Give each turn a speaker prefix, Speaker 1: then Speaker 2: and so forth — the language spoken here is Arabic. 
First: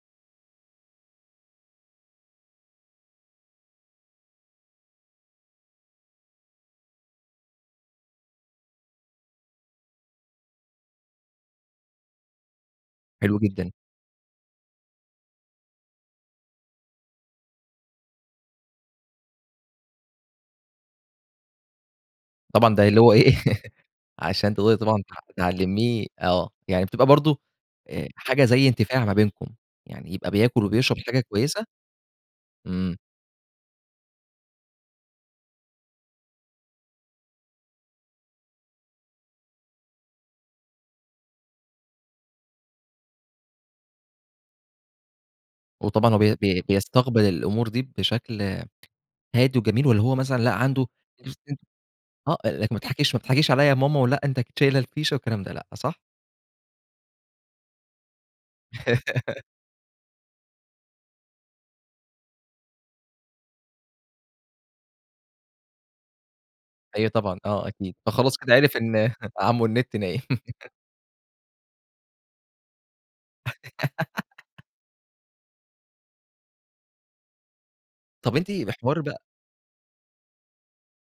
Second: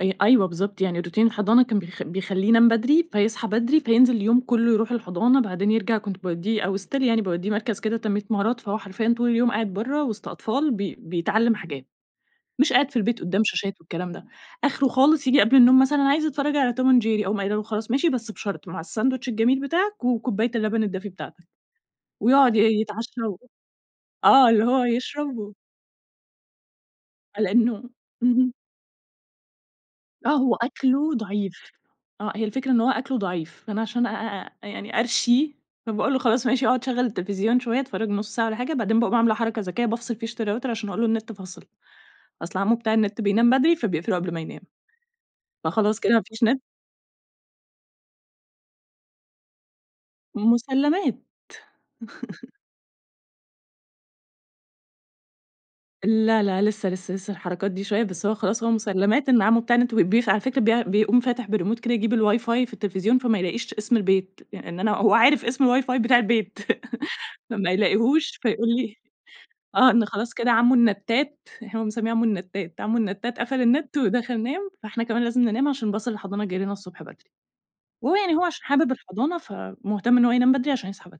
Speaker 1: أي أيوه، بالضبط، يعني روتين الحضانة كان بيخ بيخَليه ينام بدري، فيصحى بدري، فينزل اليوم كله يروح الحضانة، بعدين يرجع كنت باودِّيه أو still يعني باوديِّه مركز كده تنمية مهارات، فهو حرفيًا طول اليوم قاعد بره وسط أطفال بي بيتعلم حاجات. مش قاعد في البيت
Speaker 2: حلو
Speaker 1: قدام
Speaker 2: جدًا.
Speaker 1: شاشات والكلام ده، آخره خالص ييجي قبل النوم مثلًا أنا عايز اتفرج على Tom and jerry أقوم قايلة له: "خلاص ماشي بس بشرط مع الساندويتش الجميل بتاعك، وكوباية اللبن الدافي بتاعتك" ويقعد ي
Speaker 2: طبعًا، ده اللي هو
Speaker 1: يتعشى
Speaker 2: ايه
Speaker 1: وآه،
Speaker 2: عشان
Speaker 1: اللي
Speaker 2: تقدري
Speaker 1: هو
Speaker 2: طبعًا ت
Speaker 1: يشربه.
Speaker 2: تعلميه، آه، يعني بتبقى برضه
Speaker 1: على النوم،
Speaker 2: آآ، حاجة
Speaker 1: اهم.
Speaker 2: زي إنتفاع ما بينكم، يعني
Speaker 1: آه،
Speaker 2: يبقى
Speaker 1: هو
Speaker 2: بياكل وبيشرب دي
Speaker 1: أكلُه
Speaker 2: حاجة كويسة،
Speaker 1: ضعيف، آه هي الفكرة إن هو
Speaker 2: إمم.
Speaker 1: أكلُه ضعيف، فأنا عشان أ أ أ يعني أرشيه، فباقول له خلاص ماشي أقعد شغّل التليفزيون شوية اتفرج نُص ساعة والَّا حاجة، بعدين باقوم عاملة حركة ذكية، بافصل فيشة الRouter عشان أقول له النت فصل، أصل عمو بتاع النت بينام بدري فبيقفله قبل ما ينام، فخلاص كده
Speaker 2: وطبعًا هو
Speaker 1: ما
Speaker 2: بي
Speaker 1: فيش نت.
Speaker 2: بي بيستقبل الأمور دي بشكل هادي وجميل، والَّا هو مثلًا لأ عنده
Speaker 1: مُسَلَّمَات
Speaker 2: [unintelligible] آه، لكن ما تضحكيش ما بتضحكيش عليّا يا ماما ولأ أنتِ أكيد شايلة الفيشة والكلام ده لأ، صح؟
Speaker 1: لا لا لسه، لسه، لسه الحركات دي شوية بس هو خلاص هو مُسَلَّمَات إن عمو بتاع النت بيق على فكرة بي بيقوم فاتح بالريموت كده يجيب الWIFI في التليفزيون فما يلاقيش اسم البيت، يع ان أنا هو عارف اسم الWIFI بتاع البيت
Speaker 2: أيوه طبعًا، آه
Speaker 1: فما
Speaker 2: أكيد، فخلاص
Speaker 1: يلاقيهوش
Speaker 2: كده
Speaker 1: فيقول
Speaker 2: عرف
Speaker 1: لي
Speaker 2: إن عمو
Speaker 1: آه
Speaker 2: النت
Speaker 1: إن
Speaker 2: نايم.
Speaker 1: خلاص كده عمو النتات، هو مسميه عمو النتات، عمو النتات قفل النت ودخل نام، فإحنا كمان لازم ننام عشان باص الحضانة جاي لنا الصبح بدري، وهو يعني
Speaker 2: طب
Speaker 1: هو
Speaker 2: أنتِ
Speaker 1: عشان حابب
Speaker 2: بحوار بقى
Speaker 1: الحضانة، فمُهتم إن هو ينام بدري عشان يصحى بدري.